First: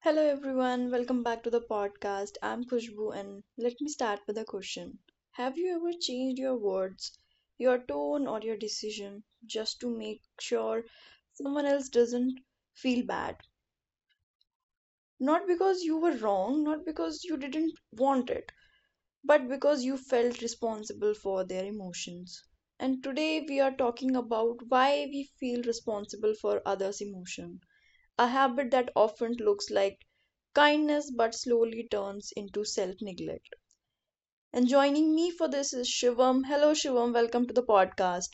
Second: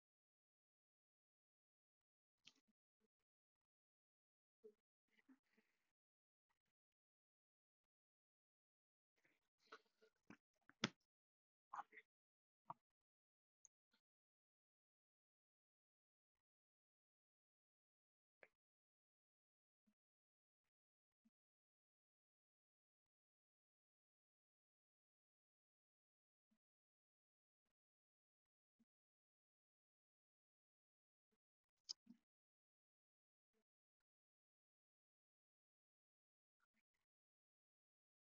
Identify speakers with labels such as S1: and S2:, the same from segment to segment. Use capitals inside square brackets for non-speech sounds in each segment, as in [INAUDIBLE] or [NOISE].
S1: Hello everyone, welcome back to the podcast. I'm Khushbu and let me start with a question. Have you ever changed your words, your tone, or your decision just to make sure someone else doesn't feel bad? Not because you were wrong, not because you didn't want it, but because you felt responsible for their emotions. And today we are talking about why we feel responsible for others' emotions, a habit that often looks like kindness but slowly turns into self neglect. And joining me for this is Shivam. Hello, Shivam. Welcome to the podcast.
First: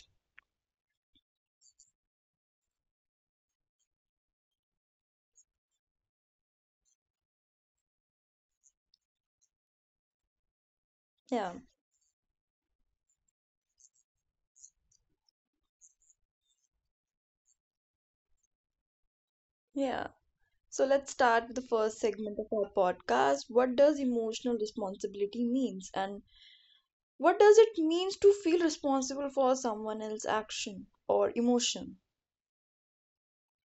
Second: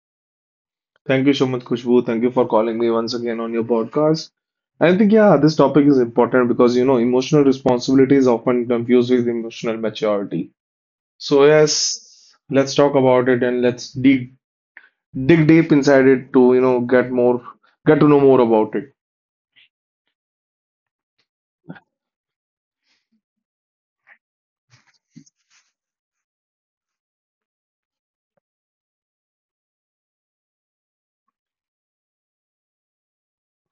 S2: Thank you so much, Kushbu. Thank you for calling me once again on your podcast. I think, yeah, this topic is important because, you know, emotional responsibility is often confused with emotional maturity. So,
S1: Yeah,
S2: yes, let's talk about it and let's dig deep inside it to, you know, get to know more about it.
S1: yeah. So let's start with the first segment of our podcast. What does emotional responsibility means, and what does it means to feel responsible for someone else's action or emotion?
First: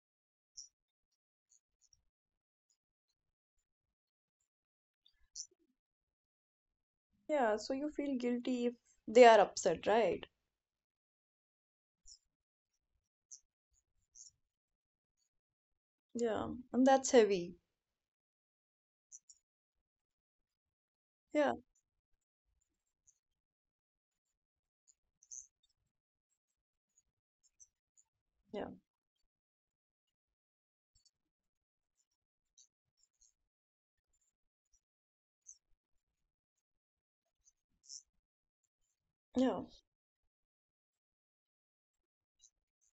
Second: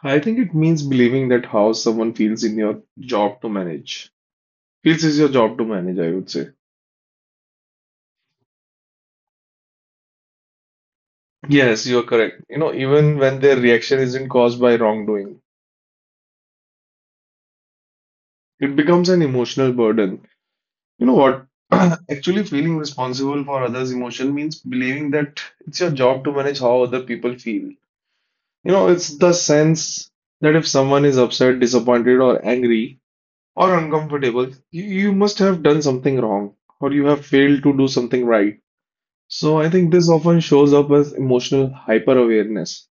S2: I think it means believing that how someone feels in your job to manage. Feels is your job to manage, I would say.
S1: Yeah, so you feel guilty if they are upset, right?
S2: Yes, you're correct. You know, even when their reaction isn't caused by wrongdoing,
S1: Yeah, and that's heavy.
S2: it becomes an emotional burden. You know what?
S1: Yeah,
S2: [CLEARS THROAT] Actually, feeling responsible for others' emotion means believing that it's your job to manage how other people feel.
S1: yeah,
S2: You know, it's the sense that if someone is upset, disappointed, or angry or uncomfortable, you must have done something wrong or you have failed to do something right. So
S1: yeah,
S2: I think this often shows up as emotional hyper-awareness.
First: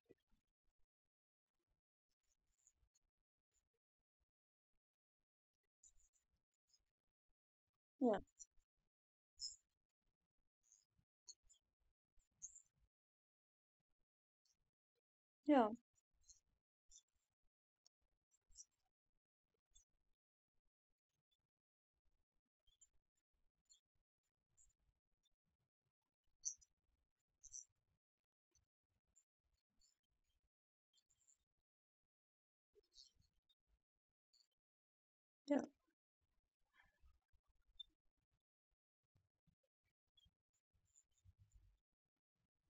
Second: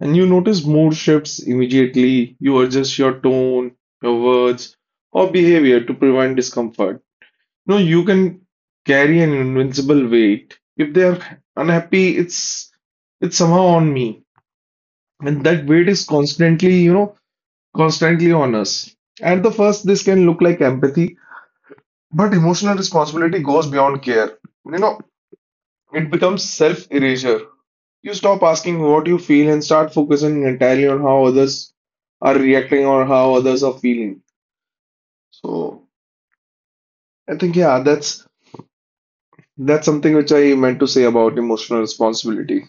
S2: And you notice mood shifts immediately. You adjust your tone, your words, or behavior to prevent discomfort. No, you
S1: yeah,
S2: can carry an invincible weight. If they are unhappy, it's somehow on me. And that
S1: yeah,
S2: weight is constantly, you know, constantly on us. At the first, this can look like empathy, but emotional responsibility goes beyond care. You know, it becomes self-erasure. You stop asking what you feel and start focusing entirely on how others are reacting or how others are feeling. So I think yeah, that's something which I meant to say about emotional responsibility.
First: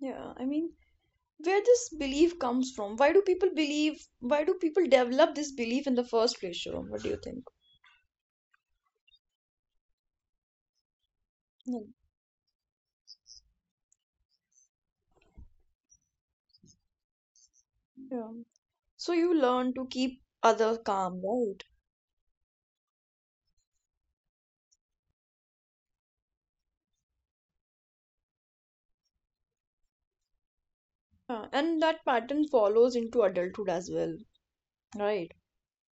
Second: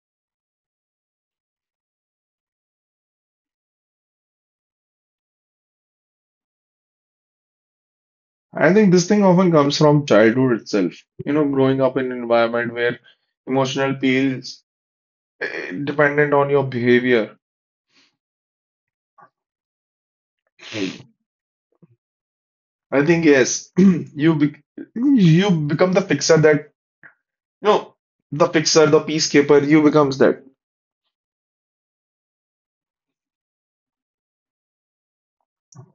S1: Yeah. I mean, where this belief comes from? Why do people believe? Why do people develop this belief in the first place, Shirom? What do you think?
S2: I think this thing often comes from childhood itself. You know,
S1: Yeah.
S2: growing up in an environment where emotional peels dependent on your behavior.
S1: Yeah. So you learn to keep other calm, right?
S2: I think yes, [CLEARS THROAT] you become the fixer that no, the fixer, the peacekeeper, you becomes that.
S1: Yeah. And that pattern follows into adulthood as well, right?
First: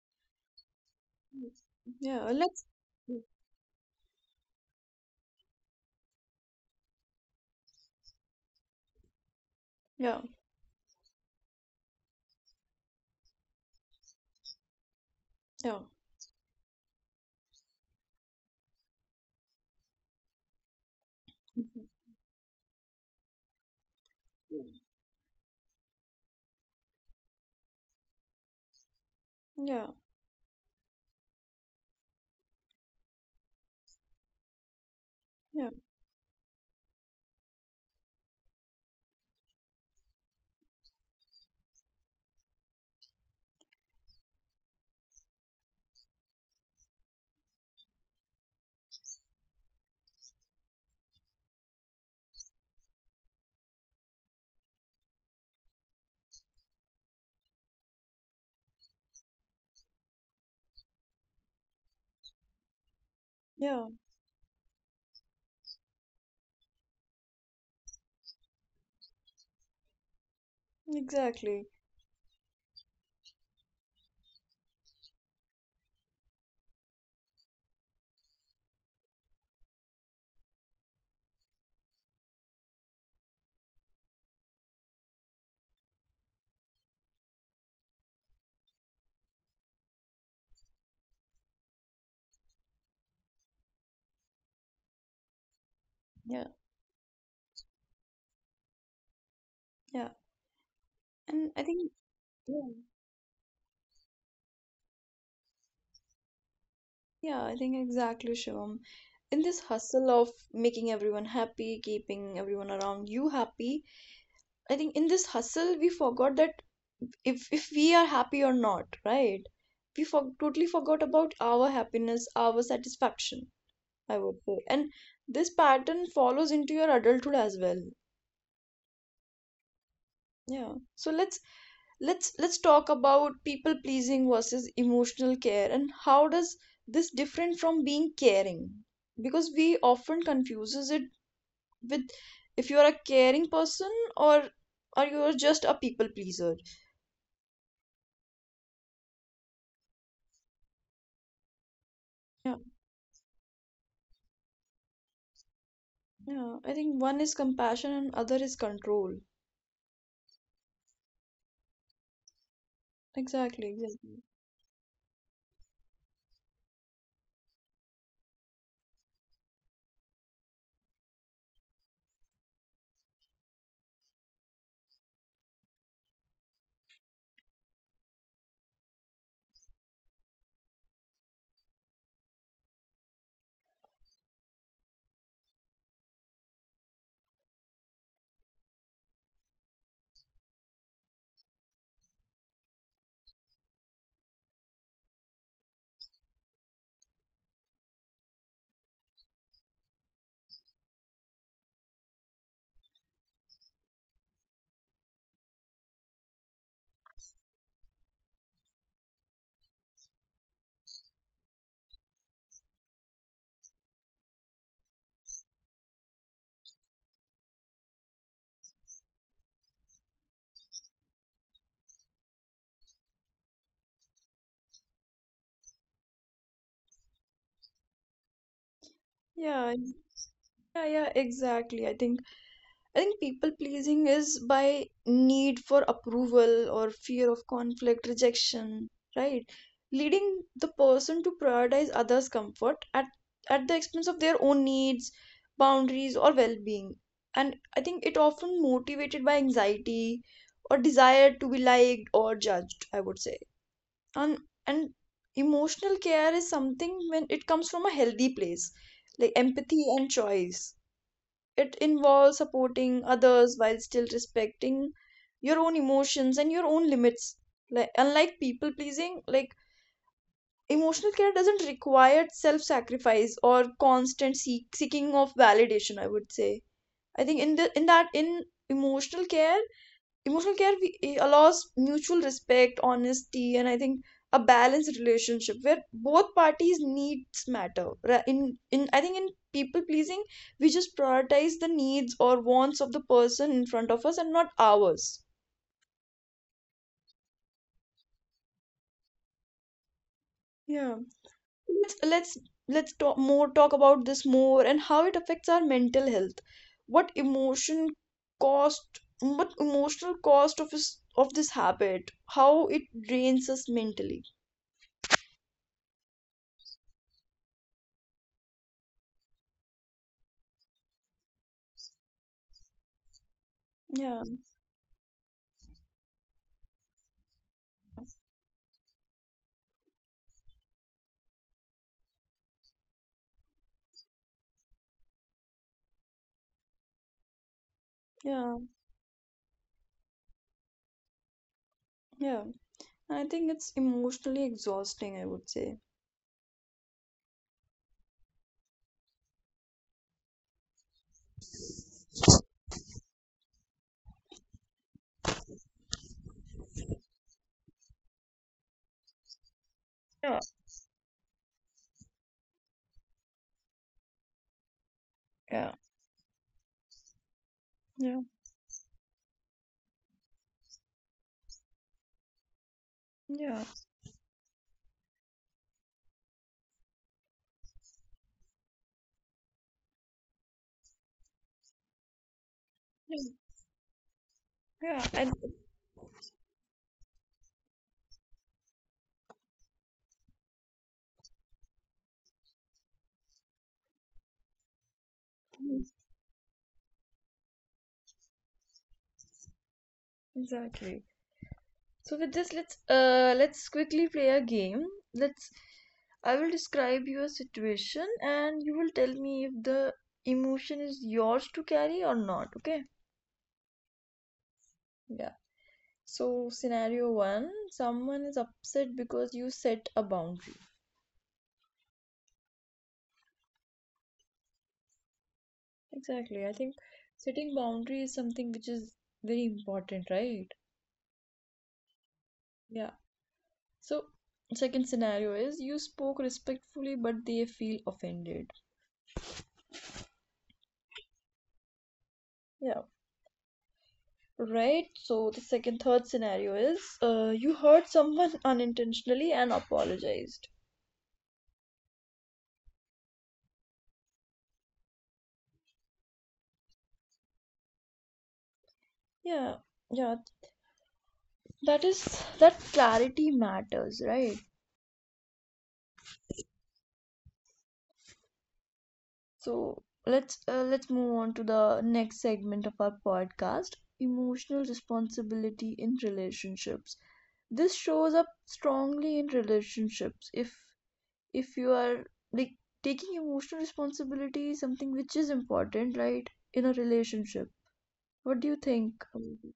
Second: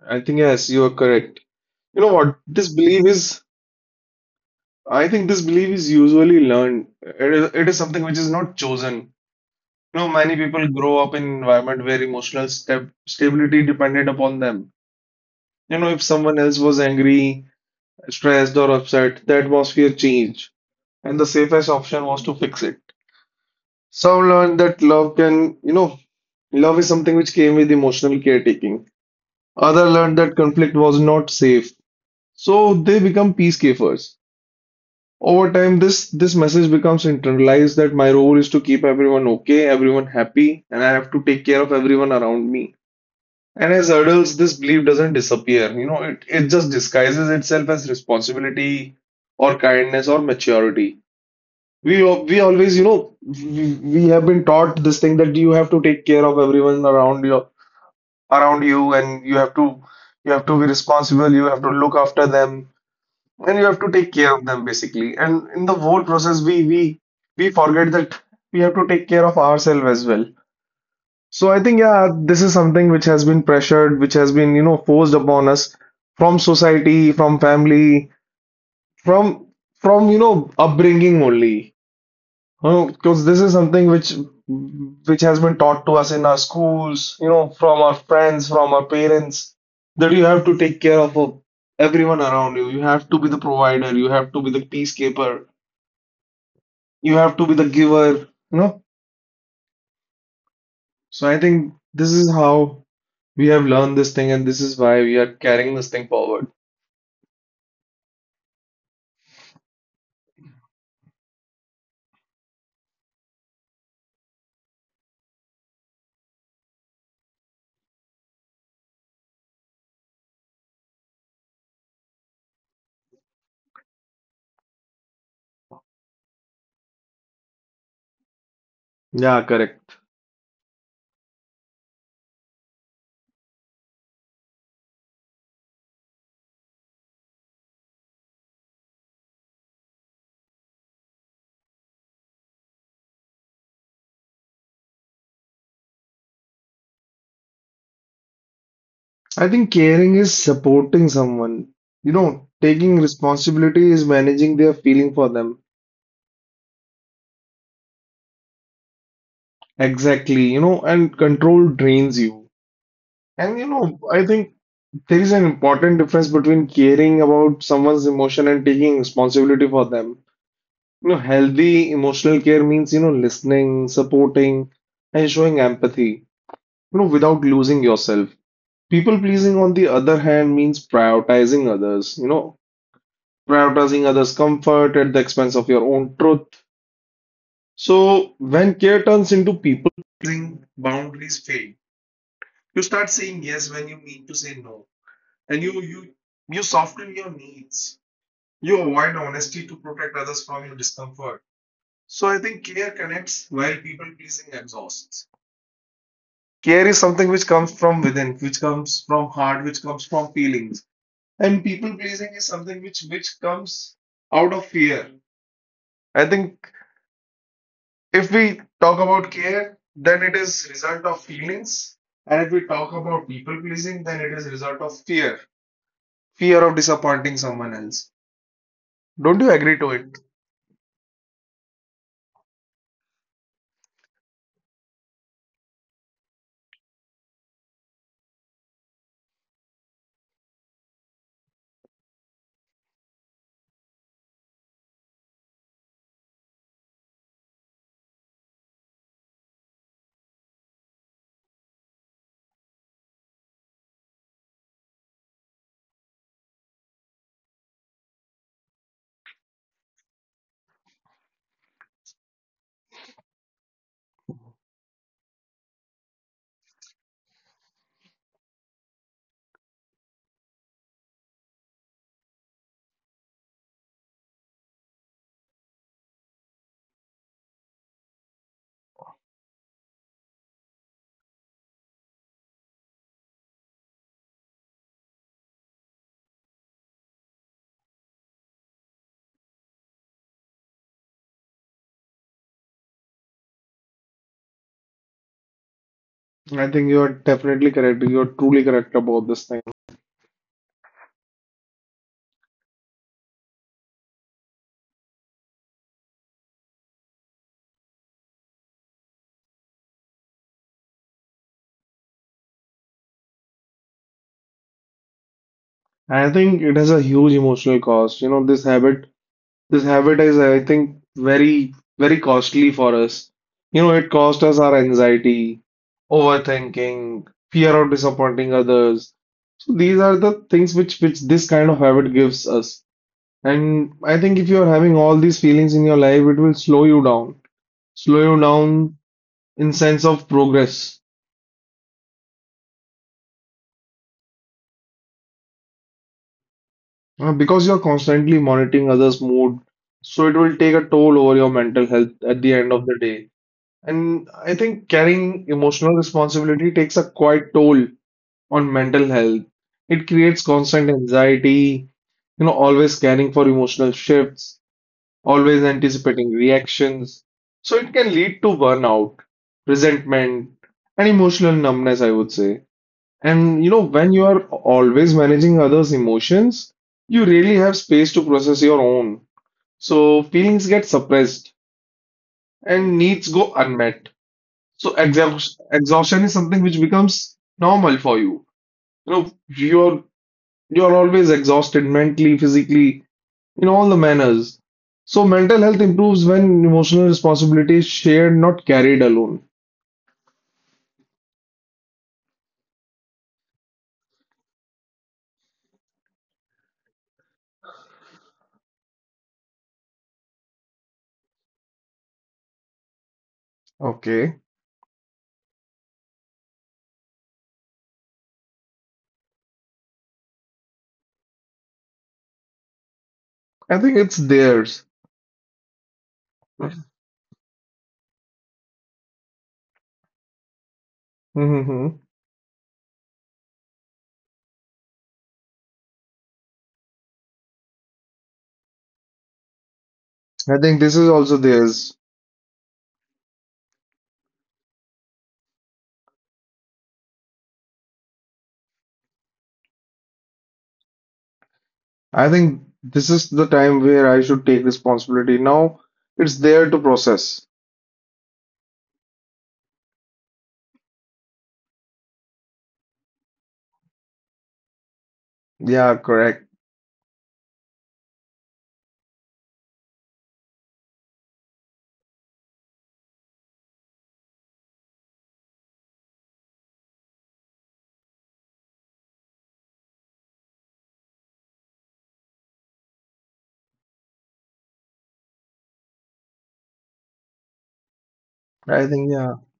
S2: I think yes, you are correct.
S1: Yes.
S2: You know
S1: Yeah.
S2: what?
S1: Let's.
S2: I think this belief is usually learned. It is something which is not chosen. You know,
S1: Yeah.
S2: many people grow up in environment where emotional step stability depended upon them. You
S1: Yeah.
S2: know, if someone else was angry, stressed, or upset, the atmosphere changed, and the safest
S1: Mhm.
S2: option was to fix it. So I've learned that love can, you know, love is something which came with emotional caretaking. Other
S1: Yeah.
S2: learned that conflict was not safe, so they become peacekeepers. Over
S1: Yeah.
S2: time, this message becomes internalized that my role is to keep everyone okay, everyone happy, and I have to take care of everyone around me. And as adults, this belief doesn't disappear. You know, it just disguises itself as responsibility or kindness or maturity. We always, you know, we have been taught this thing that you have to take care of everyone around you, and you have to be responsible. You have to look after them, and you have
S1: Yeah.
S2: to take care of them basically. And in the whole process, we we forget that we have to take care of ourselves as well. So I
S1: Exactly.
S2: think yeah, this is something which has been pressured, which has been you know forced upon us from society, from family, from from you know upbringing only. Because this is something which has been taught to us in our schools, you know, from our friends, from our parents, that you have to take care of everyone around you. You have to be the provider. You have to be the peacekeeper.
S1: Yeah.
S2: You have to be the giver. You know.
S1: Yeah.
S2: So I
S1: And I
S2: think
S1: think.
S2: this is
S1: Yeah.
S2: how we have learned this thing, and this is why we are carrying this thing forward.
S1: Yeah, I think exactly, Shivam. In this hustle of making everyone happy, keeping everyone around you happy, I think in this hustle we forgot that if we are happy or not, right? We for totally forgot about our happiness, our satisfaction, I would say. And this pattern follows into your adulthood as well.
S2: Yeah, correct.
S1: Yeah. So let's let's talk about people pleasing versus emotional care, and how does this different from being caring, because we often confuses it with if you are a caring person, or you are just a people pleaser.
S2: I think caring is supporting someone. You know,
S1: Yeah.
S2: taking responsibility is managing their feeling for them.
S1: Yeah, I think one is compassion and other is control.
S2: Exactly, you know, and control drains you. And you
S1: Exactly,
S2: know, I
S1: exactly.
S2: think there is an important difference between caring about someone's emotion and taking responsibility for them. You know, healthy emotional care means, you know, listening, supporting, and showing empathy, you know, without losing yourself. People pleasing, on the other hand, means prioritizing others, you know, prioritizing others' comfort at the expense of your own truth. So when care turns into people pleasing, boundaries fade. You start saying yes when you need to say no, and you soften your needs. You avoid honesty to protect others from your discomfort. So I think care connects while people pleasing exhausts. Care is something which comes from within, which comes from heart, which comes from feelings. And people pleasing is something which comes out of fear. I think if we talk about care, then it is result of feelings. And if we talk about people pleasing, then it is result of fear. Fear of disappointing someone else. Don't you
S1: yeah
S2: agree to it?
S1: ex- yeah, exactly. I think people pleasing is by need for approval or fear of conflict, rejection, right? Leading the person to prioritize others' comfort at the expense of their own needs, boundaries, or well being. And I think it often motivated by anxiety or desire to be liked or judged, I would say. And and emotional care is something when it comes from a healthy place, like empathy and choice. It involves supporting others while still respecting your own emotions and your own limits. Like unlike people pleasing, like emotional care doesn't require self-sacrifice or constant seeking of validation, I would say. I think in the in that in emotional care, emotional care allows mutual respect, honesty, and I think a balanced relationship where both parties needs matter. In I think in people pleasing we just prioritize the needs or wants of the person in front of us and not ours.
S2: I think you are definitely correct. You are truly correct about this thing.
S1: Yeah. let's let's let's talk more, talk about this more, and how it affects our mental health. what emotion cost what emotional cost of this, habit, how it drains us mentally?
S2: I think it has a huge emotional cost. This habit is, I think, very costly for us. You know, it
S1: Yeah.
S2: cost us our anxiety, overthinking, fear of disappointing others. So these are the things which this kind of habit gives us. And I think if you are having all these feelings in your life, it will slow you
S1: Yeah.
S2: down in sense of progress.
S1: Yeah, and I think it's emotionally exhausting, I would say.
S2: Because you are constantly monitoring others' mood, so it will take a toll over your mental health at the end of the day. And I think carrying emotional responsibility takes a quite toll on mental health. It
S1: Yeah,
S2: creates constant anxiety, you know, always caring for emotional shifts, always
S1: yeah,
S2: anticipating reactions. So it can
S1: yeah,
S2: lead to burnout, resentment, and emotional numbness, I would say. And
S1: yeah,
S2: you know, when you are always managing others' emotions, you really have space to process your own. So feelings get suppressed and
S1: yeah,
S2: needs go unmet. So
S1: yeah, and
S2: exhaustion, exhaustion is something which becomes normal for you. You know, you're always exhausted mentally, physically, in all the manners. So mental health improves when emotional responsibility is shared, not carried alone.
S1: exactly. So with this, let's quickly play a game. Let's I will describe you a situation and you will tell me if the emotion is yours to carry or not, okay?
S2: Okay.
S1: Yeah. So scenario one, someone is upset because you set a boundary.
S2: I think it's theirs.
S1: Exactly. I think setting boundary is something which is very important, right?
S2: Hmm.
S1: Yeah. So, second scenario is you spoke respectfully, but they feel offended.
S2: I think this is also theirs.
S1: Yeah, right. So, the third scenario is you hurt someone [LAUGHS] unintentionally and apologized.
S2: I think this is the time where I should take responsibility. Now it's there to process.
S1: Yeah, yeah, that is that clarity matters, right?
S2: Yeah, correct.
S1: So, let's move on to the next segment of our podcast, emotional responsibility in relationships. This shows up strongly in relationships. If you are, like, taking emotional responsibility, something which is important, right, in a relationship? What do you
S2: I
S1: think
S2: think yeah.
S1: about it?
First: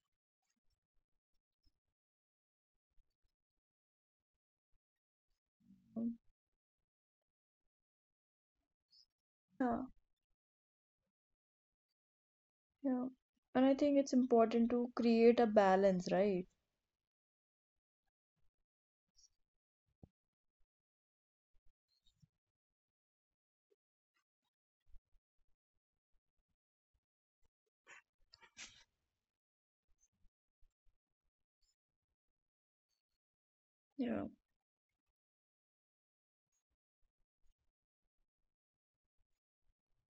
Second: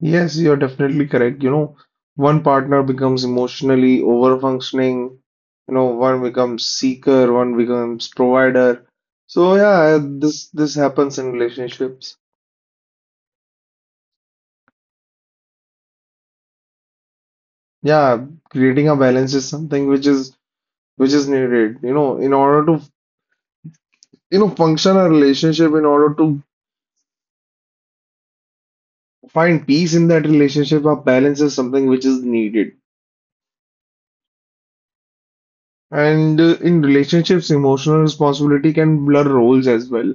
S2: Yes, you're definitely correct. You know, one partner becomes emotionally overfunctioning, you know,
S1: Um,
S2: one becomes seeker, one becomes provider. So
S1: yeah.
S2: yeah, this happens in relationships.
S1: Yeah, and I think it's important to create a balance, right?
S2: Yeah, creating a balance is something which is needed, you know, in order to you know function a relationship, in order to find peace in that relationship, a balance is something which is needed.
S1: Yeah.
S2: And in relationships, emotional responsibility can blur roles as well.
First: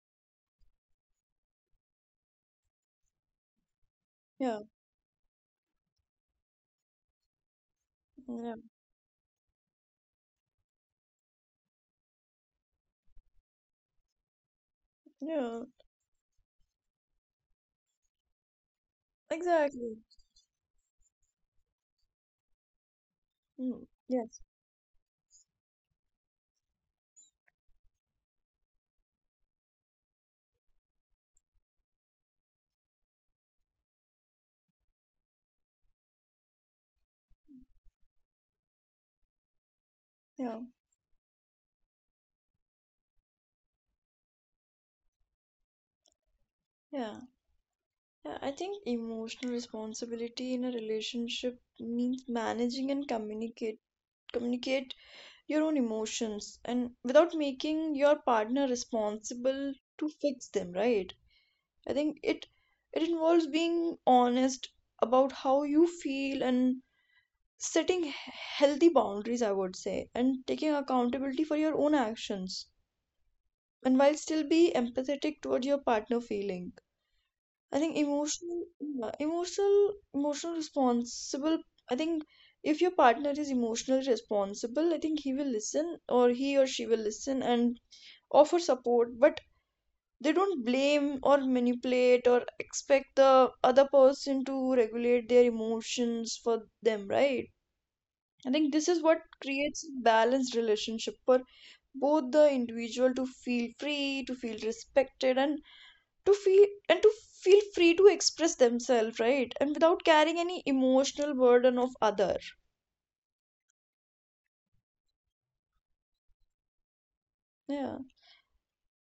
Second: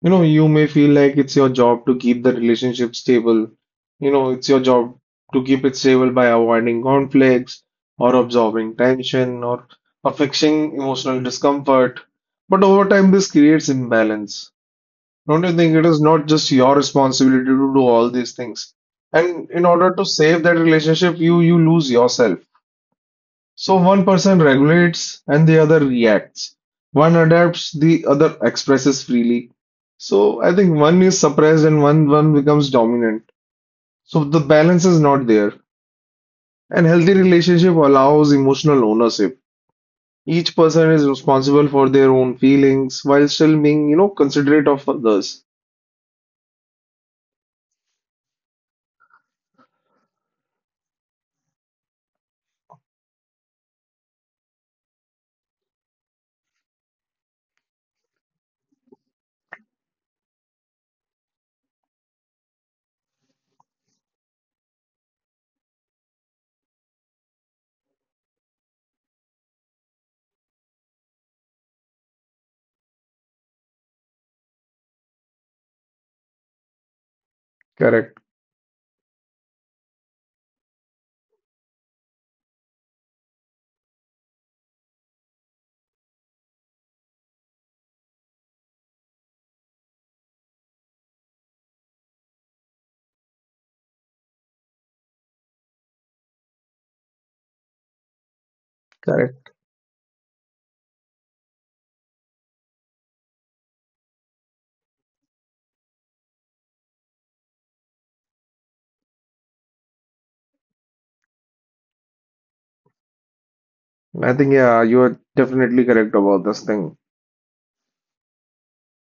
S2: You know, you may feel like it's your job to keep the relationship stable. You know, it's your
S1: Yeah,
S2: job to keep it stable by avoiding conflicts or
S1: yeah,
S2: absorbing tension or affecting emotional discomfort. But over time, this creates imbalance. Don't you
S1: yeah,
S2: think it is not just your responsibility to do all these things? And in order
S1: exactly.
S2: to save that relationship, you lose yourself. So
S1: Mm,
S2: one person
S1: yes,
S2: regulates and the other reacts. One adapts, the other expresses freely. So I think one is suppressed and one becomes dominant. So the balance is not there. And healthy relationship allows emotional ownership. Each
S1: yeah,
S2: person is responsible for their own feelings while still being, you know, considerate of others.
S1: yeah, yeah. I think emotional responsibility in a relationship means managing and communicate communicate your own emotions, and without making your partner responsible to fix them, right? I think it involves being honest about how you feel, and setting healthy boundaries, I would say, and taking accountability for your own actions, and while still be empathetic toward your partner feeling. I think
S2: Correct,
S1: emotional yeah, emotional emotional responsible. I think if your partner is emotionally responsible, I think he will listen, or he or she will listen, and offer support, but they don't blame or manipulate or expect the other person to regulate their emotions for them, right? I think this is what
S2: correct.
S1: creates a balanced relationship, for both the individual to feel free, to feel respected, and to feel free to express themselves, right, and without carrying any emotional burden of other.
S2: I think yeah, you are definitely correct about this thing.
S1: Yeah.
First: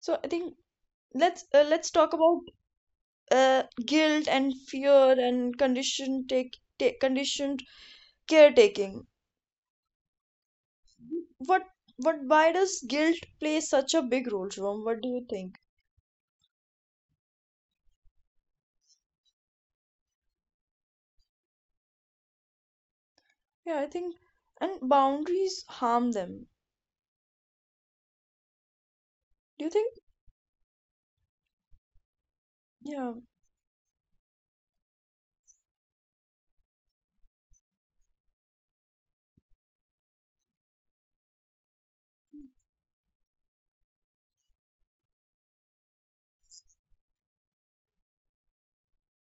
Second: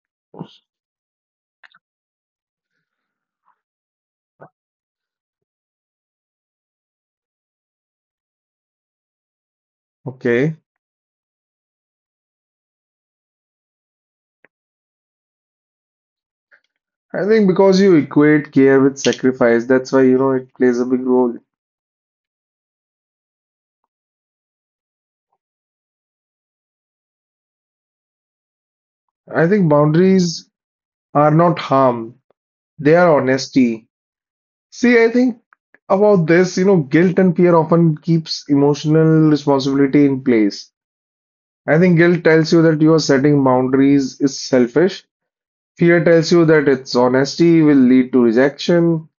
S1: So I think, let's talk about guilt and fear and conditioned take, take conditioned caretaking.
S2: Okay.
S1: What, why does guilt play such a big role, Shivam? What do you think?
S2: I think because you equate care with sacrifice, that's why you know it plays a big role.
S1: Yeah, I think, and boundaries harm them.
S2: I
S1: Do
S2: think
S1: you think?
S2: boundaries are not harm, they
S1: Yeah,
S2: are honesty. See, I think about this, you know, guilt and fear often keeps emotional responsibility in place. I think guilt tells you that you are setting boundaries is selfish. Fear tells you that its honesty will lead to rejection,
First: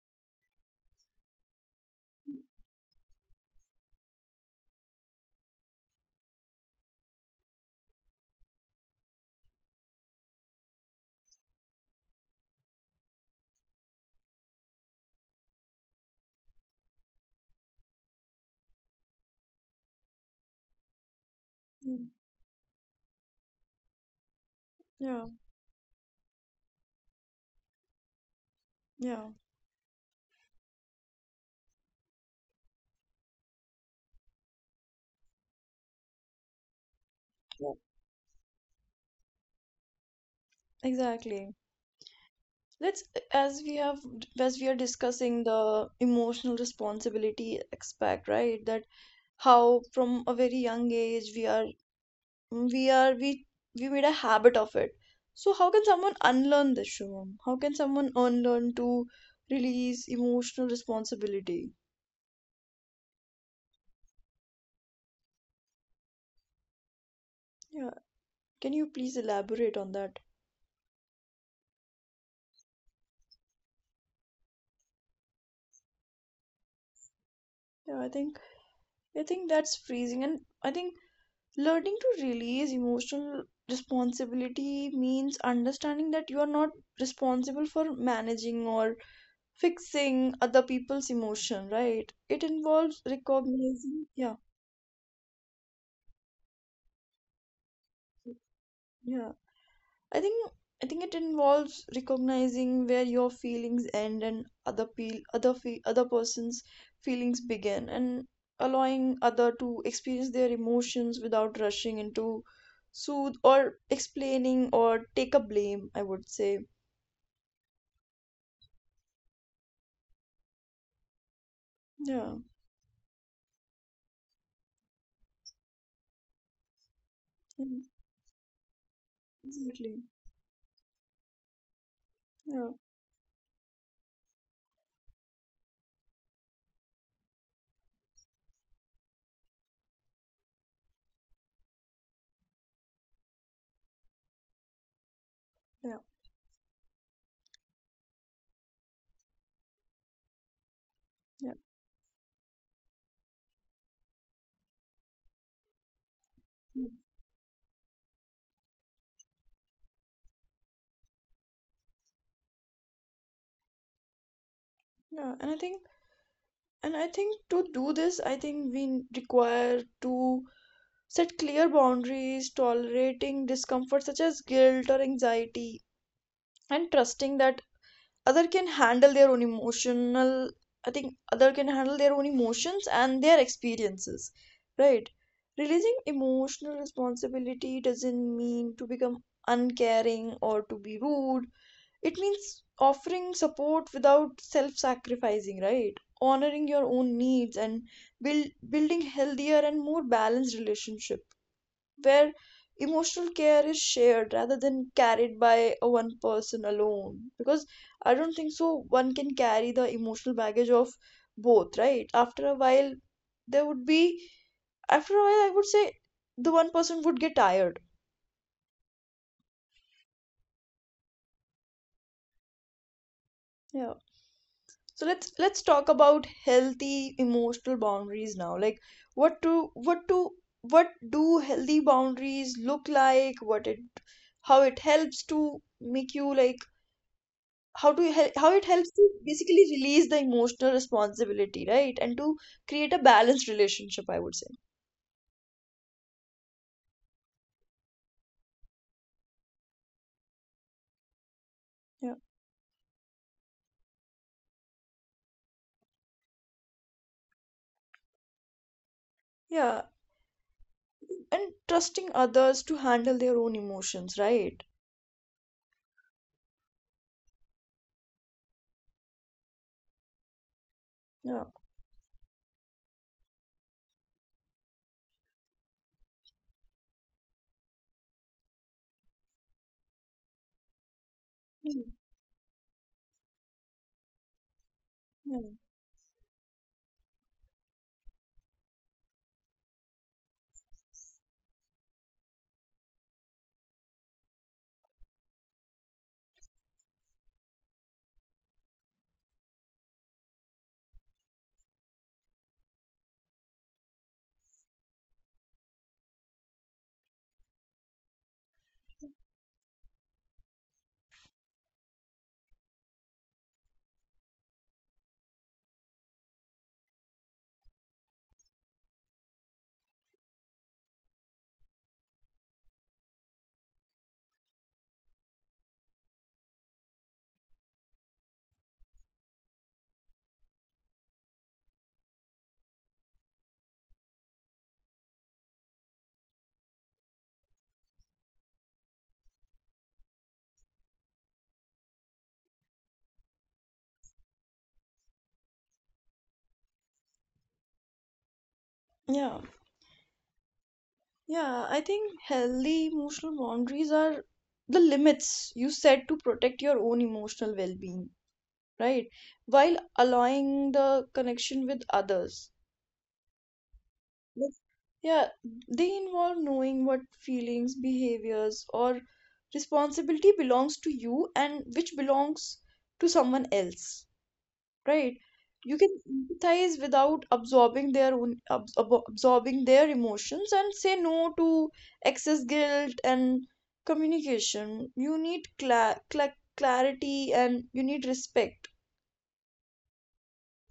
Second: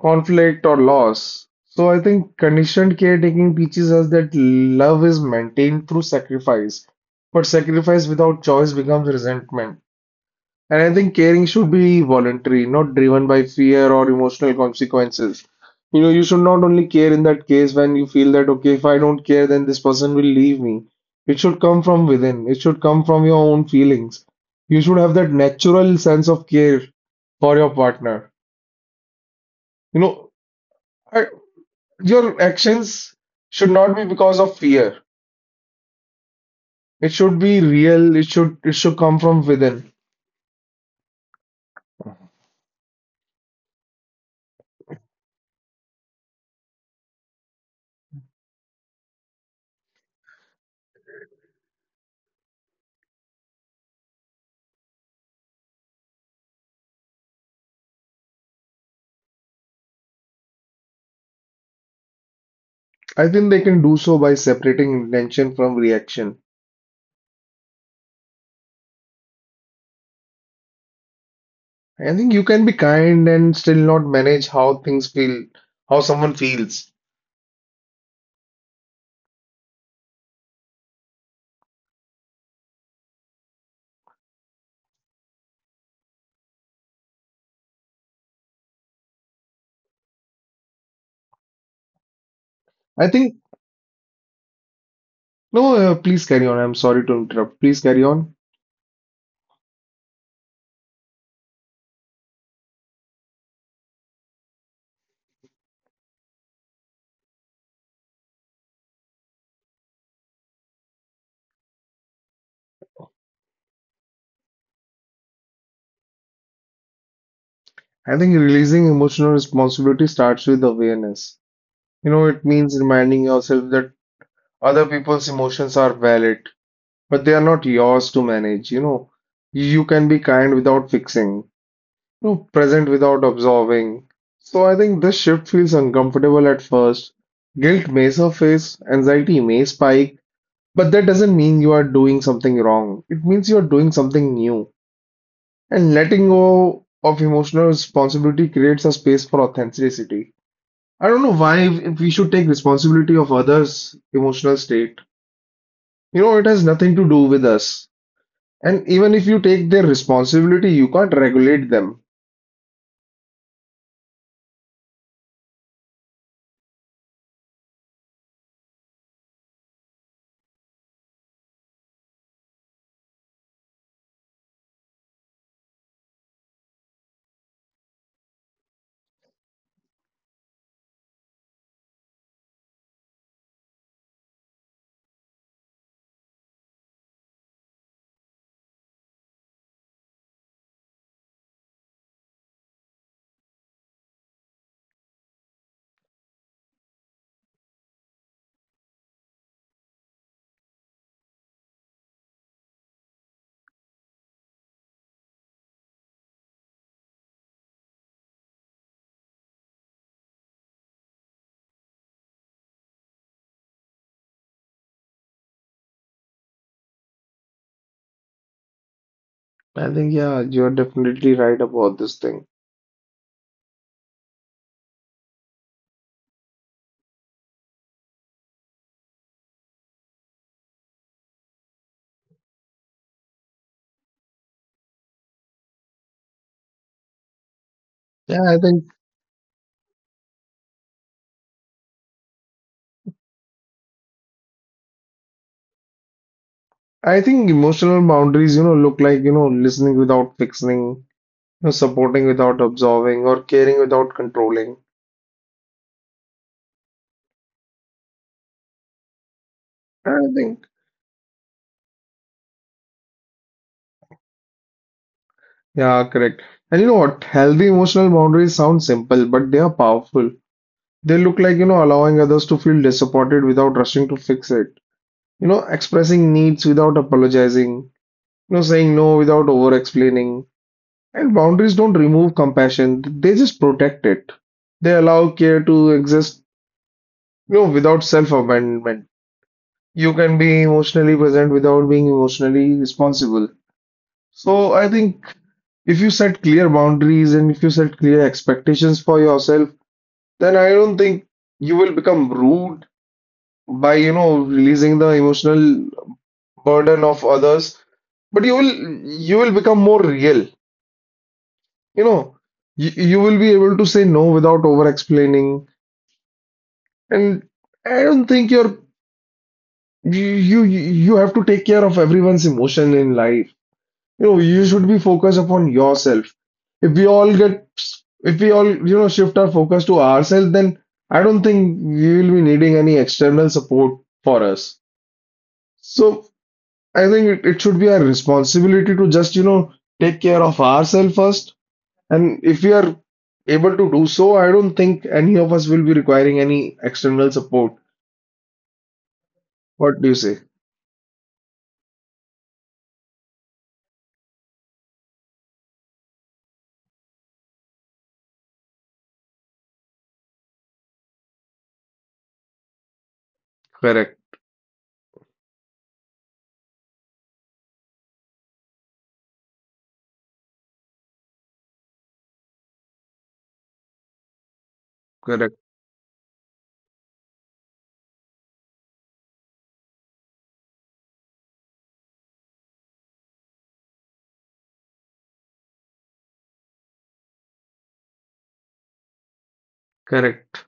S2: conflict, or loss. So I think conditioned caretaking teaches us that love is maintained through sacrifice, but sacrifice without choice becomes resentment. And I think caring should be voluntary, not driven by fear or emotional consequences. You know, you should not only care in that case when you feel that, okay, if I don't care, then this person will leave me. It should come from
S1: mm,
S2: within, it should come from your own feelings. You should have
S1: yeah,
S2: that natural sense of care for your partner.
S1: yeah,
S2: You know, I, your actions should not be because of fear. It should be
S1: yeah.
S2: real, it should come from within.
S1: Exactly. Let's As we have, as we are discussing the emotional responsibility aspect, right? That how from a very young age we we made a habit of it. So how can someone unlearn this, Shivam? How can someone unlearn to release emotional responsibility?
S2: I think they can do so by separating intention from reaction.
S1: Yeah, can you please elaborate on that?
S2: I think you can be kind and still not manage how things feel, how someone feels.
S1: Yeah, I think, that's freezing. And I think learning to release emotional responsibility means understanding that you are not responsible for managing or fixing other people's emotion, right? It involves
S2: I think,
S1: recognizing, yeah.
S2: no, please carry on. I'm sorry to interrupt. Please carry on.
S1: Yeah, I think, it involves recognizing where your feelings end and other peel other fe- other person's feelings begin, and allowing other to experience their emotions without rushing into soothe, or explaining, or take a blame, I would say.
S2: I think releasing emotional responsibility starts with awareness. You know,
S1: Yeah,
S2: it means reminding yourself that other people's emotions are valid, but they are not
S1: mm,
S2: yours to manage. You know, you
S1: exactly.
S2: can be kind without fixing, you know,
S1: Yeah.
S2: present without absolving. So I think this shift feels uncomfortable at first. Guilt may surface, anxiety may spike. But that doesn't mean you are doing something wrong. It means you are doing something new.
S1: Yeah.
S2: And letting go of emotional responsibility creates a space for authenticity. I don't know
S1: Yeah.
S2: why we should take responsibility of others' emotional state. You know, it has
S1: Mm,
S2: nothing to do with us. And even if you take their responsibility, you can't regulate them.
S1: yeah. And I think, to do this, I think we require to set clear boundaries, tolerating discomfort such as guilt or anxiety, and trusting that other can handle their own emotional. I think other can handle their own emotions and their experiences, right? Releasing emotional responsibility doesn't mean to become uncaring or to be rude. It means offering support without self-sacrificing, right? Honoring your own needs, and building healthier and more balanced relationship, where emotional care is shared rather than carried by a one person alone, because I don't think so one can carry the emotional baggage of both, right? After a while, there would be, after a while, I would say, the one person would get tired.
S2: I think, yeah, you're definitely right about this thing.
S1: Yeah. So let's talk about healthy emotional boundaries now. Like what to what to what do healthy boundaries look like? What it how it helps to make you like how to you
S2: Yeah,
S1: How
S2: I
S1: it
S2: think
S1: helps to basically release the emotional responsibility, right, and to create a balanced relationship, I would say?
S2: emotional boundaries, you know, look like, you know, listening without fixing know,
S1: Yeah.
S2: supporting without absolving or caring without controlling.
S1: Yeah,
S2: I think,
S1: and trusting others to handle their own emotions, right?
S2: yeah, correct. And you know what? Healthy emotional boundaries sound simple, but they are powerful. They look
S1: Yeah.
S2: like, you know, allowing others to feel disappointed without rushing to fix it. You know, expressing needs without apologizing. You know, saying no without over explaining. And boundaries
S1: Mm.
S2: don't remove compassion, they just protect it. They allow
S1: Yeah.
S2: care to exist, you know, without self abandonment. You can be emotionally present without being emotionally responsible. So I think if you set clear boundaries and if you set clear expectations for yourself, then I don't think you will become rude by, you know, releasing the emotional burden of others. But you will become more real. You know, you will be able to say no without over explaining. And I don't think you're you you you have to take care of everyone's emotion in life. You know, you should be focused upon yourself. If we all get, if we all, you know, shift our focus to ourselves, then I don't think we will be needing any external support for us. So I think it should be our responsibility to just, you know, take care of ourselves first. And if we are able to do so, I don't think any of us will be requiring any external support.
S1: Yeah,
S2: What do you say?
S1: yeah, I think healthy emotional boundaries are the limits you set to protect your own emotional well-being, right, while allowing the connection with others.
S2: Correct,
S1: Yes. Yeah, they involve knowing what feelings, behaviors, or responsibility belongs to you and which belongs to someone else, right?
S2: correct,
S1: You can empathize without absorbing their own, absorbing their emotions, and say no to excess guilt and communication. You need clarity, and you need respect.
S2: correct.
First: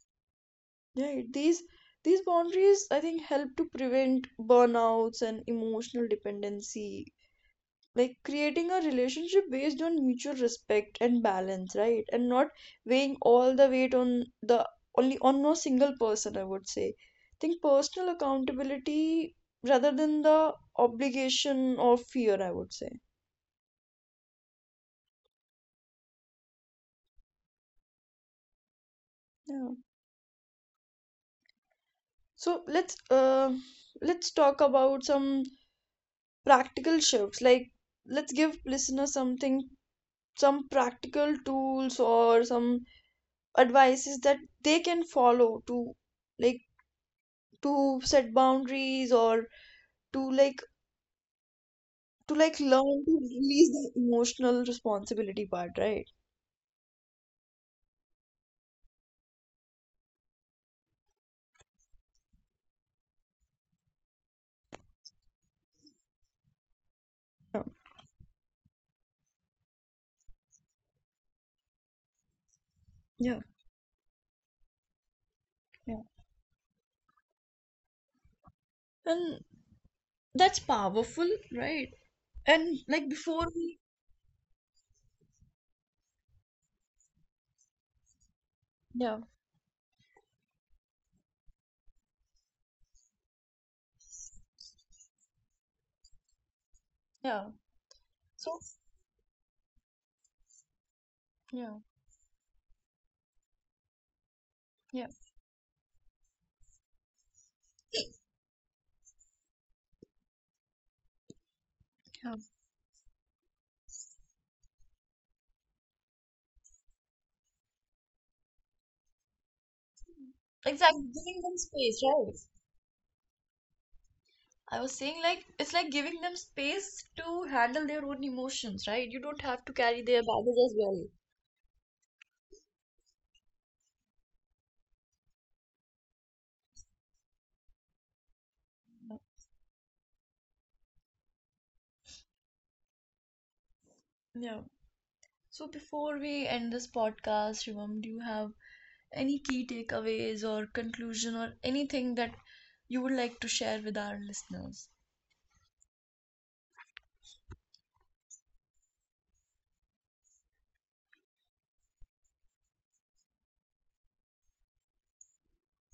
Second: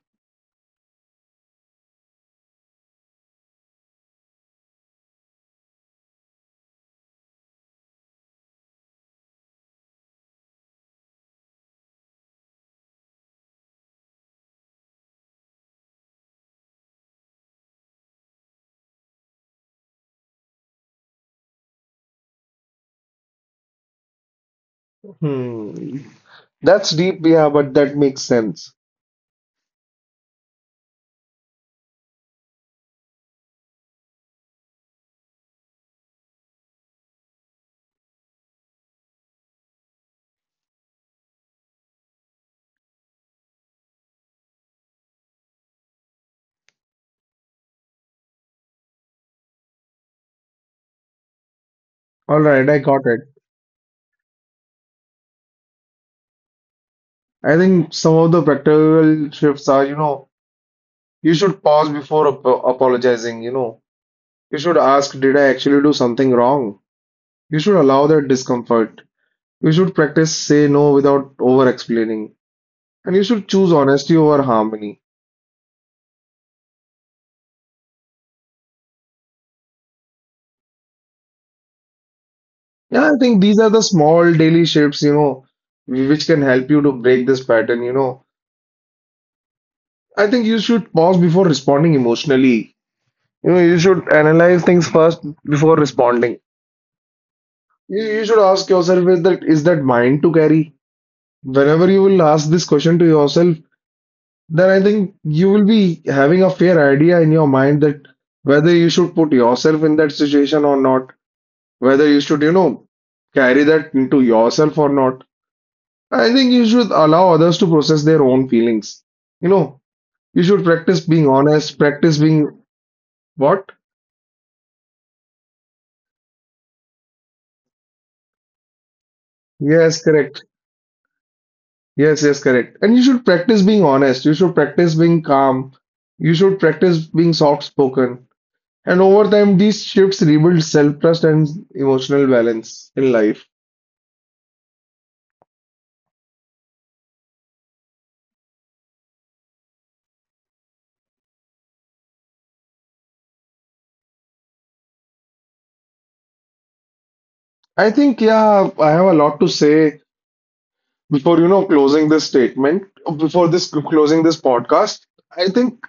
S1: Right. These, boundaries, I think, help to prevent burnouts and emotional dependency. Like creating a relationship based on mutual respect and balance, right? And not weighing all the weight on the only on no single person, I would say. I think personal accountability rather than the obligation or fear, I would say.
S2: Hmm. That's deep, yeah, but that makes sense.
S1: Yeah. So let's talk about some practical shifts. Like let's give listeners something, some practical tools or some advices that they can follow to, like, to set boundaries, or to like,
S2: All right, I got
S1: learn to
S2: it.
S1: release the emotional responsibility part, right?
S2: I think some of the practical shifts are, you know, you should pause before ap apologizing, you know. You should ask, did I actually do something wrong? You
S1: Yeah.
S2: should allow that discomfort. You should practice say no without over explaining. And you
S1: Yeah,
S2: should choose honesty over harmony.
S1: yeah, and that's powerful, right? And like
S2: Yeah, I think
S1: before
S2: these are
S1: we,
S2: the small daily shifts, you know, which can help you to break this pattern, you know.
S1: yeah,
S2: I think you should pause before responding emotionally. You know, you should analyze things first before responding.
S1: yeah.
S2: You should
S1: So
S2: ask yourself is that mine to carry?
S1: yeah,
S2: Whenever you will ask this question to yourself, then I
S1: yeah
S2: think you will be having a fair idea in your mind that whether you should put yourself in that situation or not, whether you
S1: yeah,
S2: should, you know, carry that into yourself or not. I think you should allow others to process their own feelings. You know, you should practice
S1: exactly,
S2: being
S1: giving them
S2: honest,
S1: space,
S2: practice
S1: right?
S2: being what?
S1: I was saying, like, it's like giving them space to handle their own emotions, right? You don't have to
S2: Yes,
S1: carry their
S2: correct.
S1: baggage as well.
S2: Yes, yes, correct. And you should practice being honest. You should practice being calm. You should practice being soft spoken. And over time, these shifts rebuild self trust and emotional balance in life.
S1: Yeah. So before we end this podcast, Shivam, do you have any key takeaways or conclusion or anything that you would like to share with our listeners?
S2: I think, yeah, I have a lot to say before, you know, closing this statement, before this closing this podcast. I think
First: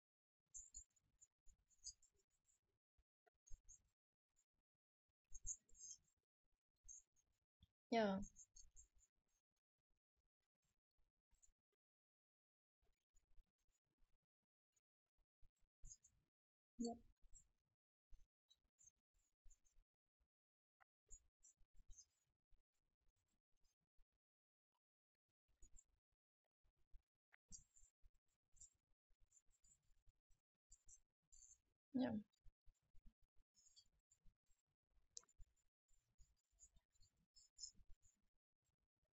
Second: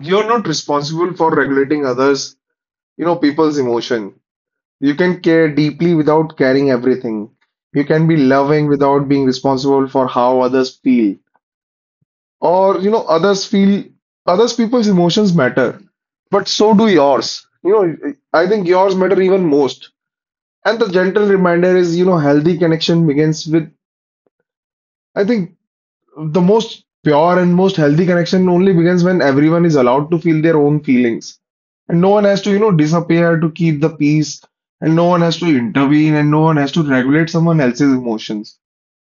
S2: you're not responsible for regulating others, you know, people's emotion. You can care deeply without caring everything. You can be
S1: Yeah.
S2: loving without being responsible for how others feel. Or, you know, others feel, others people's emotions matter, but so do
S1: Yeah.
S2: yours, you know. I think yours matter even most. And the gentle reminder is, you know, healthy connection begins with, I think, the most pure and most healthy connection only begins when everyone is allowed to feel their own feelings, and no
S1: Yeah.
S2: one has to, you know, disappear to keep the peace, and no one has to intervene and no one has to regulate someone else's emotions.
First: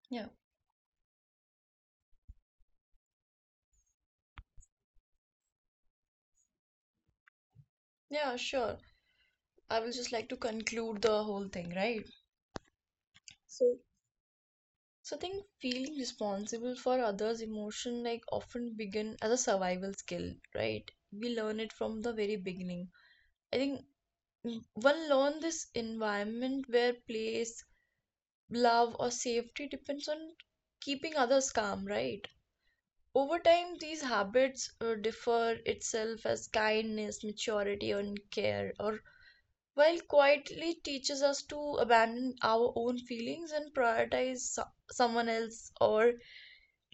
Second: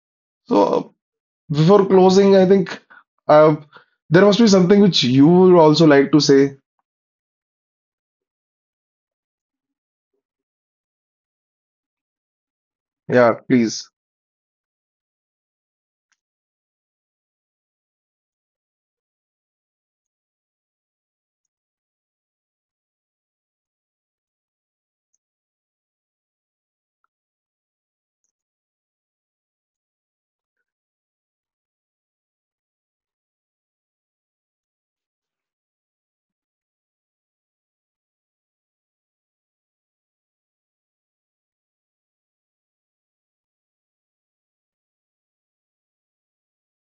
S1: Yeah.
S2: So before closing, I think uh, there must be something which you would also like to say.
S1: Yeah, sure. I will just like to conclude the whole thing, right?
S2: Yeah,
S1: So,
S2: please.
S1: I think feeling responsible for others' emotion, like, often begin as a survival skill, right? We learn it from the very beginning. I think one learn this environment where place love or safety depends on keeping others calm, right? Over time, these habits differ itself as kindness, maturity, and care, or while quietly teaches us to abandon our own feelings and prioritize someone else, or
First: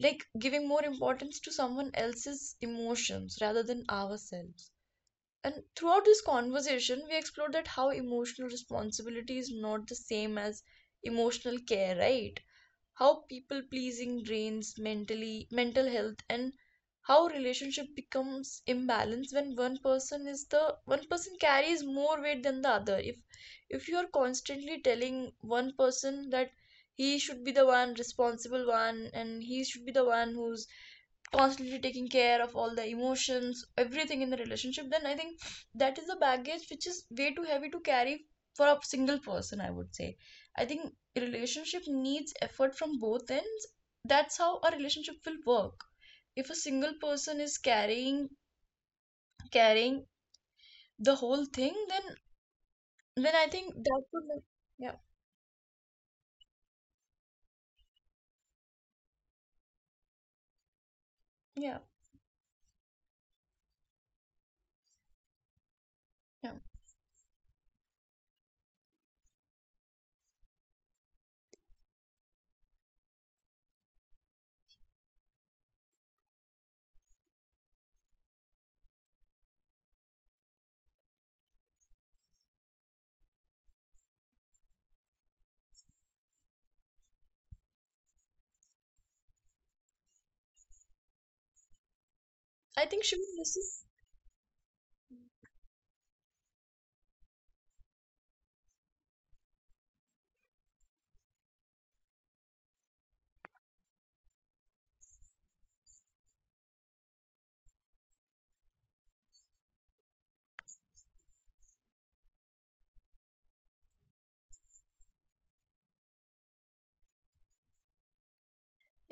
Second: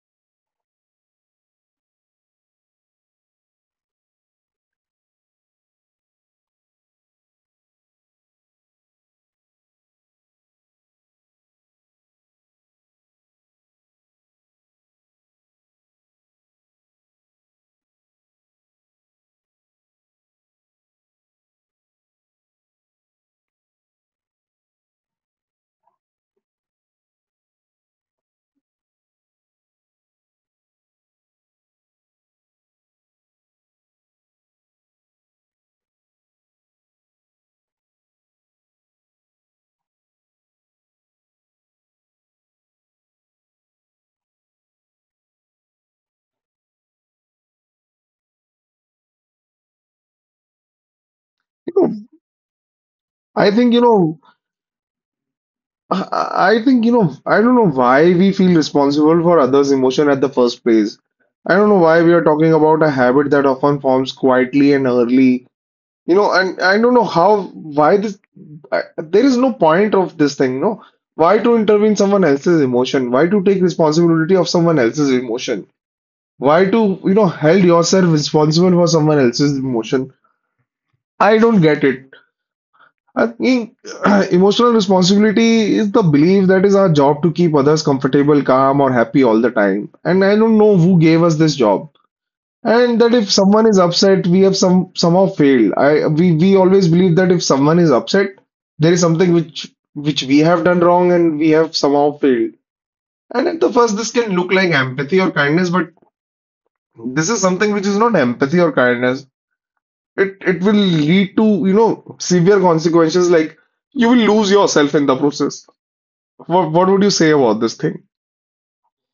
S1: like giving more importance to someone else's emotions rather than ourselves. And throughout this conversation, we explored that how emotional responsibility is not the same as emotional care, right? How people pleasing drains mental health, and how relationship becomes imbalanced when one person carries more weight than the other. If you are constantly telling one person that he should be the one responsible one and he should be the one who's constantly taking care of all the emotions, everything in the relationship, then I think that is a baggage which is way too heavy to carry for a single person, I would say. I think a relationship needs effort from both ends. That's how a relationship will work. If a single person is carrying the whole
S2: You
S1: thing, then
S2: know,
S1: then I
S2: I think,
S1: think
S2: you
S1: that
S2: know,
S1: would... Yeah,
S2: I think, you know, I don't know why we feel responsible for others' emotion at the first place. I don't know
S1: yeah,
S2: why we are talking about a habit that often forms quietly and early. You know,
S1: yeah.
S2: and I don't know how, why this, I, there is no point of this thing, no? Why to intervene someone else's emotion? Why to take responsibility of someone else's emotion? Why to, you know, held yourself responsible for someone else's emotion? I don't get it. I think [CLEARS THROAT] emotional responsibility is the belief that is our job to keep others comfortable, calm, or happy all the time. And I don't know who gave us this job.
S1: I
S2: And
S1: think,
S2: that if
S1: Shivam, this
S2: someone
S1: is...
S2: is upset, we have some somehow failed. I we always believe that if someone is upset, there is something which we have done wrong and we have somehow failed. And at the first, this can look like empathy or kindness, but this is something which is not empathy or kindness. It will lead to, you know, severe consequences like you will lose yourself in the process. What would you say about this thing?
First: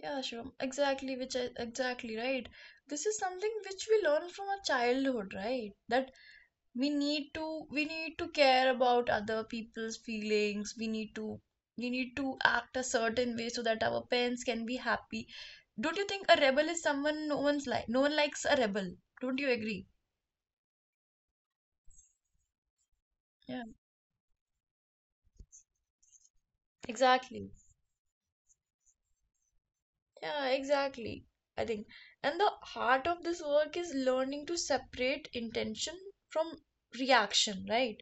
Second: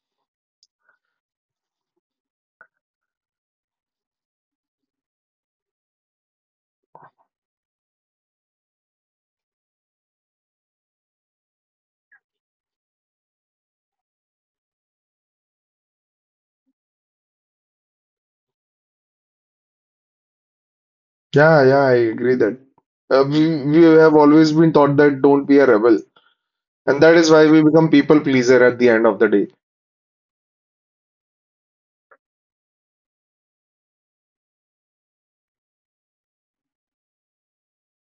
S1: Yeah, Shivam, exactly, exactly right. This is something which we learn from our childhood, right? That we need to care about other people's feelings. We need to act a certain way so that our parents can be happy. Don't you think a rebel is someone, no one's like, no one likes a rebel? Don't you agree?
S2: Yeah, yeah, I agree that we
S1: Yeah,
S2: we have always been taught that don't be a rebel, and that is
S1: exactly.
S2: why we become people pleaser at the end of the day.
S1: Yeah, exactly. I think, and the heart of this work is learning to separate intention from reaction, right?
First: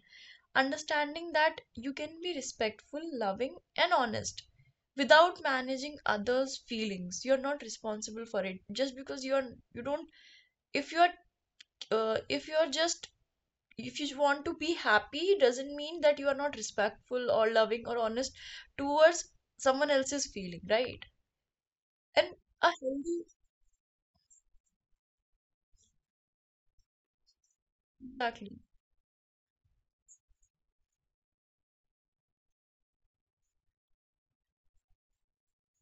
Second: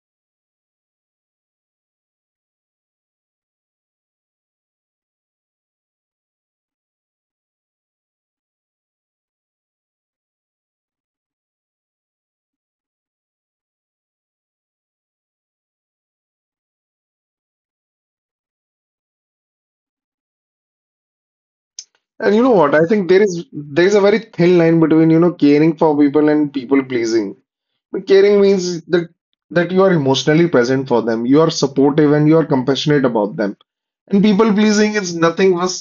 S1: Understanding that you can be respectful, loving, and honest without managing others' feelings. You're not responsible for it just because you don't. If you're uh, if you're just if you want to be happy doesn't mean that you are not respectful or loving or honest towards someone else's feeling, right?
S2: And
S1: And
S2: you know
S1: a
S2: what? I think there
S1: healthy...
S2: is there is a very thin line between, you know, caring for people and people pleasing. But caring
S1: Exactly.
S2: means that you are emotionally present for them, you are supportive and you are compassionate about them. And people pleasing is nothing but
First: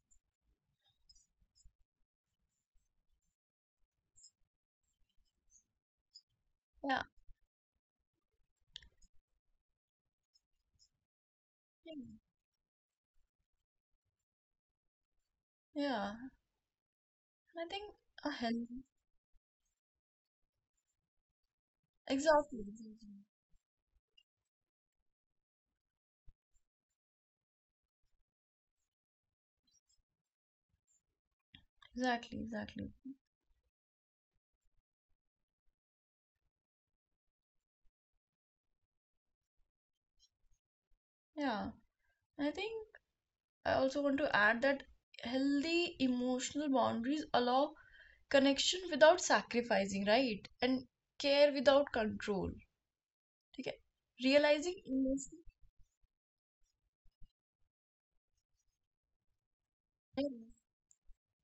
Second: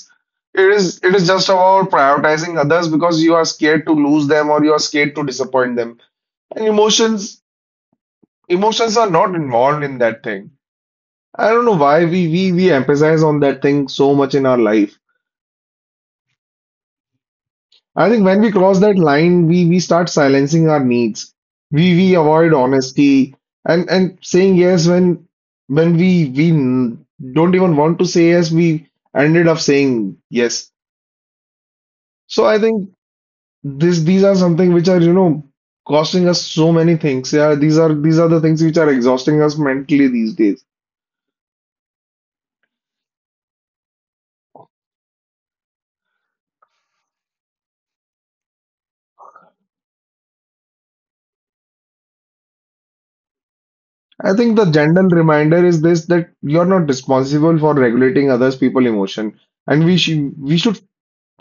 S2: it is just about prioritizing others because you are scared to lose them or you are scared to disappoint them. And
S1: Yeah.
S2: emotions are not involved in that thing. I don't know why we emphasize on that thing so much in our life.
S1: Yeah. I think
S2: I think
S1: a
S2: when we cross
S1: healthy...
S2: that line, we start silencing our needs. We avoid
S1: Exactly.
S2: honesty and saying yes when we n- don't even want to say yes. We ended up saying yes.
S1: Exactly,
S2: So I
S1: exactly, exactly.
S2: think this these are something which are, you know, costing us so many things. Yeah, these are the things which are exhausting us mentally these days.
S1: Yeah. I think I also want to add that healthy emotional boundaries allow connection without sacrificing, right? And care without control. Okay.
S2: I think the
S1: Realizing
S2: general
S1: emotional...
S2: reminder is this, that you're not responsible for regulating others people emotion, and we
S1: Yeah,
S2: should we should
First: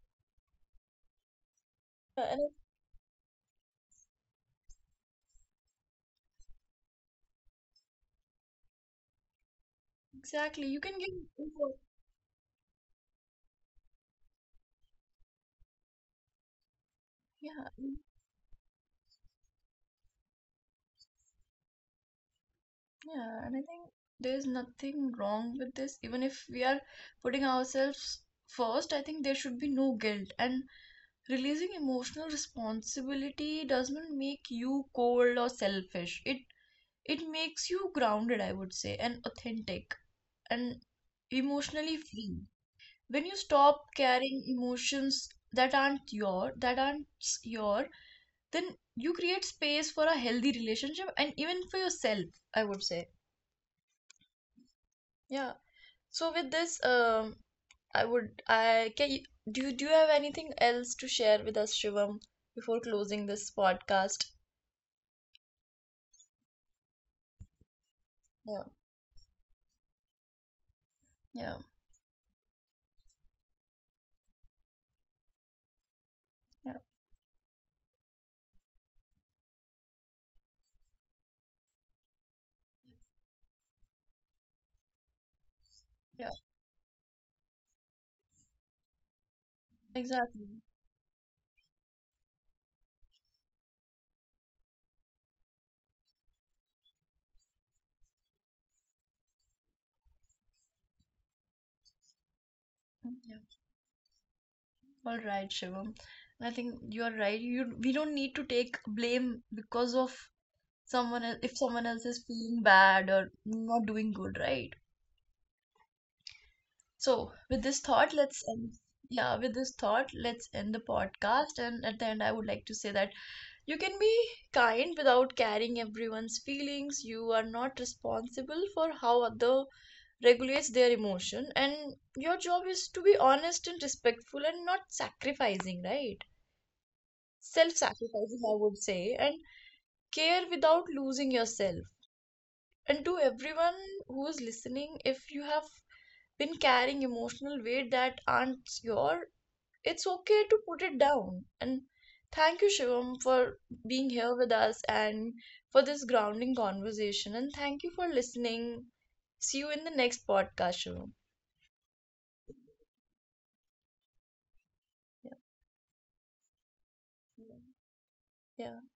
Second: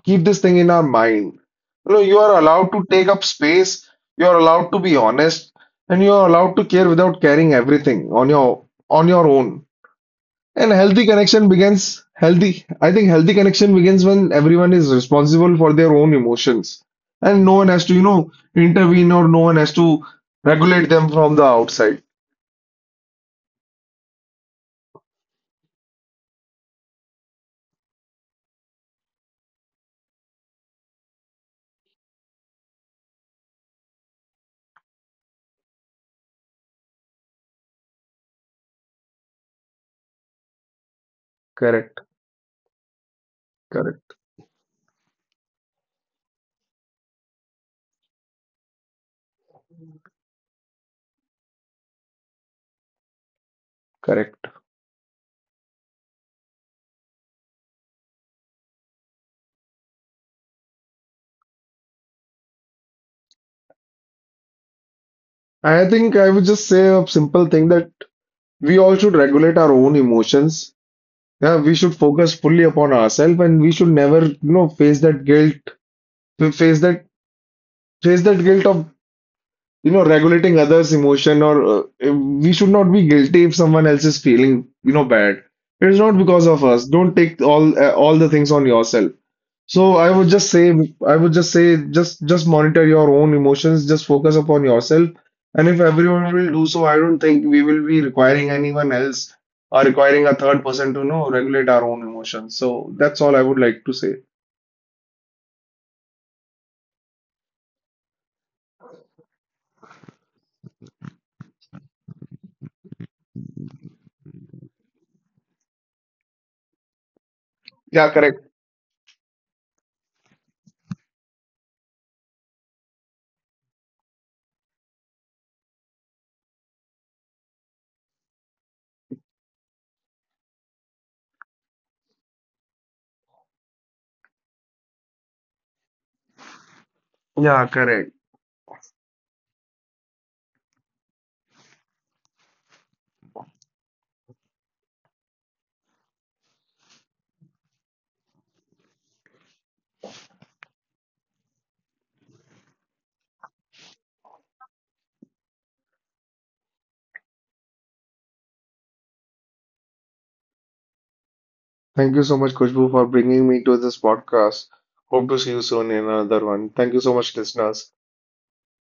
S2: keep this thing in our mind. You know, you
S1: and
S2: are allowed to take up space, you are allowed to be honest, and you are allowed to care without carrying everything on your own.
S1: exactly,
S2: And
S1: you can
S2: healthy
S1: give
S2: connection
S1: info-
S2: begins healthy. I think healthy connection begins when everyone is responsible for their own emotions. And no
S1: yeah,
S2: one has to,
S1: mm,
S2: you know, intervene or no one has to regulate them from the outside.
S1: yeah, and I think there's nothing wrong with this, even if we are putting ourselves first. I think there should be no guilt, and releasing emotional responsibility doesn't make you cold or selfish. It makes you grounded, I would say, and authentic, and emotionally
S2: Correct,
S1: free. When you stop
S2: correct,
S1: carrying emotions that aren't your then you create space for a healthy relationship and even for yourself, I would say.
S2: correct.
S1: Yeah. So with this, I would I can you, do you have anything else to share with us, Shivam, before closing this podcast?
S2: I think I would just say a simple thing, that
S1: Yeah,
S2: we all should regulate our own emotions.
S1: yeah,
S2: Yeah, we should focus fully upon ourselves and we should never, you know, face that guilt,
S1: yeah,
S2: face that face that guilt of, you know, regulating others' emotion. Or we should not be guilty if someone else is feeling, you know, bad. It is not
S1: yeah,
S2: because of us. Don't take all the things on yourself. So
S1: exactly.
S2: I would just say, just monitor your own emotions, just focus upon yourself. And if everyone will do so, I don't think we will be requiring anyone else or requiring a third person to, you know, regulate our own emotions. So that's all I would like to say.
S1: All right, Shivam. And I think you are right. You... We don't need to take blame because of someone else if someone else is feeling bad or not doing good, right? So with this
S2: Yeah,
S1: thought, let's
S2: correct.
S1: end. Yeah, with this thought, let's end the podcast. And at the end, I would like to say that you can be kind without carrying everyone's feelings. You are not responsible for how other regulates their emotion, and your job is to be honest and respectful and not sacrificing, right?
S2: Yeah,
S1: Self
S2: correct.
S1: sacrificing, I would say, and care without losing yourself. And to everyone who is listening, if you have been carrying emotional weight that aren't your, it's okay to put it down. And thank you, Shivam, for being here with us and for this grounding conversation. And thank you for listening. See you in the next podcast, Shivam.
S2: Thank you so much, Kushbu, for bringing me to this podcast. Hope to see you soon in another one. Thank you so much,
S1: Yeah.
S2: listeners.
S1: Yeah.